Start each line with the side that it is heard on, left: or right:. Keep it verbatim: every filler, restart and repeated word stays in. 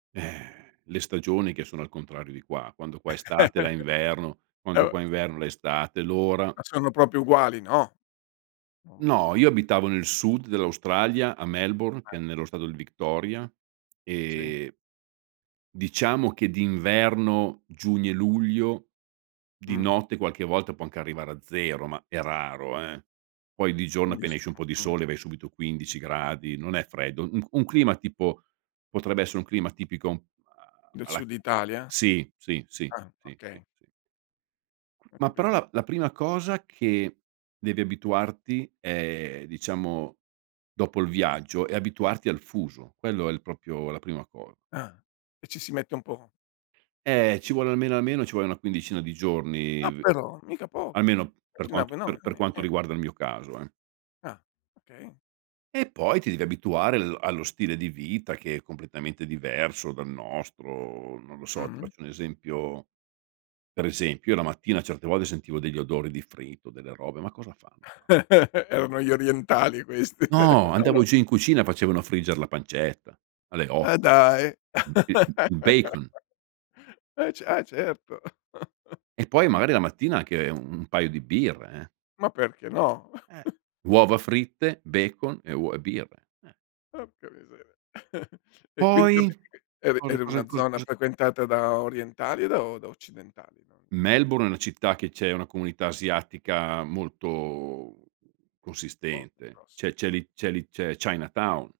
right: Eh, le stagioni che sono al contrario di qua, quando qua è estate, la è inverno,
left: Eh
right: quando
left: o
right: qua è inverno, la è estate, l'ora.
left: Ma sono proprio uguali? No. Mh.
right: No, io abitavo nel sud dell'Australia, a Melbourne, che è
left: Eh.
right: nello stato di Victoria
left: Sì.
right: e diciamo che d'inverno, giugno e luglio, di
left: Mh.
right: notte qualche volta può anche arrivare a zero, ma è raro, eh. Poi di giorno, appena
left: Capisco,
right: esce un po' di
left: mh.
right: sole, vai subito quindici gradi. Non è freddo. U un un clima, tipo, potrebbe essere un clima tipico a
left: Del
right: alla
left: sud Italia?
right: sì, sì, sì,
left: Ah,
right: sì, sì,
left: okay.
right: sì.
left: Ho
right: Ma però
left: capito.
right: la la prima cosa che devi abituarti è diciamo, dopo il viaggio, è abituarti al fuso, quello è l propio la prima cosa.
left: Ah, e ci si mette un po'?
right: Eh, ci vuole almeno, almeno, ci vuole una quindicina di giorni
left: Ah,
right: v
left: però. Mica pochi..
right: almeno, per quanto per per quanto
left: [unintelligible]
right: riguarda il mio caso, eh.
left: Ah, okay.
right: E poi ti devi abituare al allo stile di vita, che è completamente diverso dal nostro. Non lo so, ti
left: Mh-mh.
right: faccio un esempio. Per esempio, io la mattina certe volte sentivo degli odori di fritto, delle robe. Ma cosa fanno qua?
left: Erano gli orientali questi.
right: No,
left: O no.
right: andavo giù in cucina e facevano frigger la pancetta, alle
left: Ma
right: otto.
left: dai.
right: M il m il bacon.
left: E ce ah, certo.
right: E poi magari la mattina anche un un paio di birre, eh.
left: Ma perché no?
right: Eh, uova fritte, bacon e uo e birre, eh.
left: Porca miseria. E quindi
right: Poi,
left: vabbè, e eri
right: cosa
left: eri
right: cosa
left: una
right: cos
left: zona
right: cos
left: frequentata da orientali o da o da occidentali? Non
right: Melbourne è una città che c'è una comunità asiatica molto consistente, c'è c'è
left: [unintelligible]
right: li c'è li c'è Chinatown.